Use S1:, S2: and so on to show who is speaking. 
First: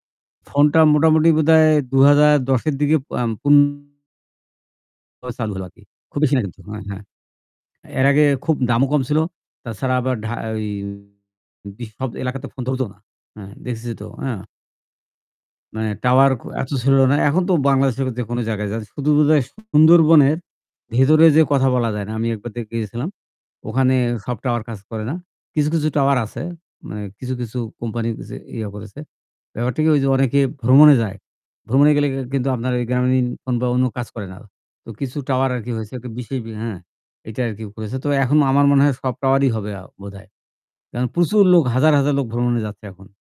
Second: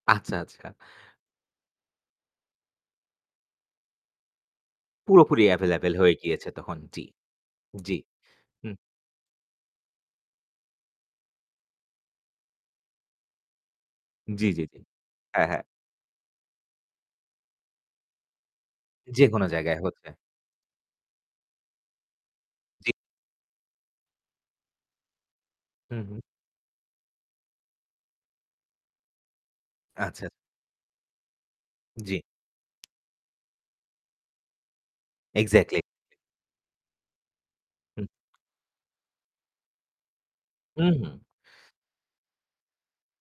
S1: আচ্ছা, আচ্ছা।
S2: ফোনটা মোটামুটি বোধহয় ২০১০ এর দিকে আম পুনরায়
S1: পুরোপুরি
S2: চালু হলো আরকি।
S1: available হয়ে
S2: খুব বেশি না
S1: গিয়েছে
S2: কিন্তু
S1: তখন
S2: হ্যাঁ,
S1: জি,
S2: হ্যাঁ।
S1: জি।
S2: এর আগে খুব
S1: হুম।
S2: দামও কম ছিল। তাছাড়া আবার ঢা ওই সব এলাকাতে ফোন ধরত না হ্যাঁ, দেখেছি তো, হ্যাঁ?
S1: জি, জি, জি। হ্যাঁ, হ্যাঁ।
S2: মানে টাওয়ার ক এত ছিল না। এখন তো বাংলাদেশের যে কোন জায়গায় যান, শুধু বোধহয়
S1: যেকোনো
S2: যে
S1: জায়গায় হচ্ছে।
S2: সুন্দরবনের ভেতরে যে কথা বলা যায় না। আমি একবার দেখে
S1: জি।
S2: এসেছিলাম। ওখানে সব টাওয়ার কাজ করে না। কিছু, কিছু টাওয়ার
S1: হু-হুম।
S2: আছে, মানে কিছু, কিছু কোম্পানি যে ইয়া করেছে। ব্যাপারটা কি, ঐ যে
S1: আচ্ছা।
S2: অনেকে ভ্রমণে যায়। ভ্রমণে গেলে
S1: জি।
S2: কিন্তু আপনার এই গ্রামীণ ফোন বা অন্য কাজ করে না। তো কিছু টাওয়ার আরকি
S1: Exactly.
S2: হয়েছে একটা বিশেষ হ্যাঁ, এইটা আরকি করেছে।
S1: হুম।
S2: তো এখন আমার মনে হয় সব টাওয়ারই হবে আ বোধহয়।
S1: হু,
S2: কারণ
S1: হুম।
S2: প্রচুর লোক, হাজার, হাজার লোক ভ্রমণে যাচ্ছে এখন।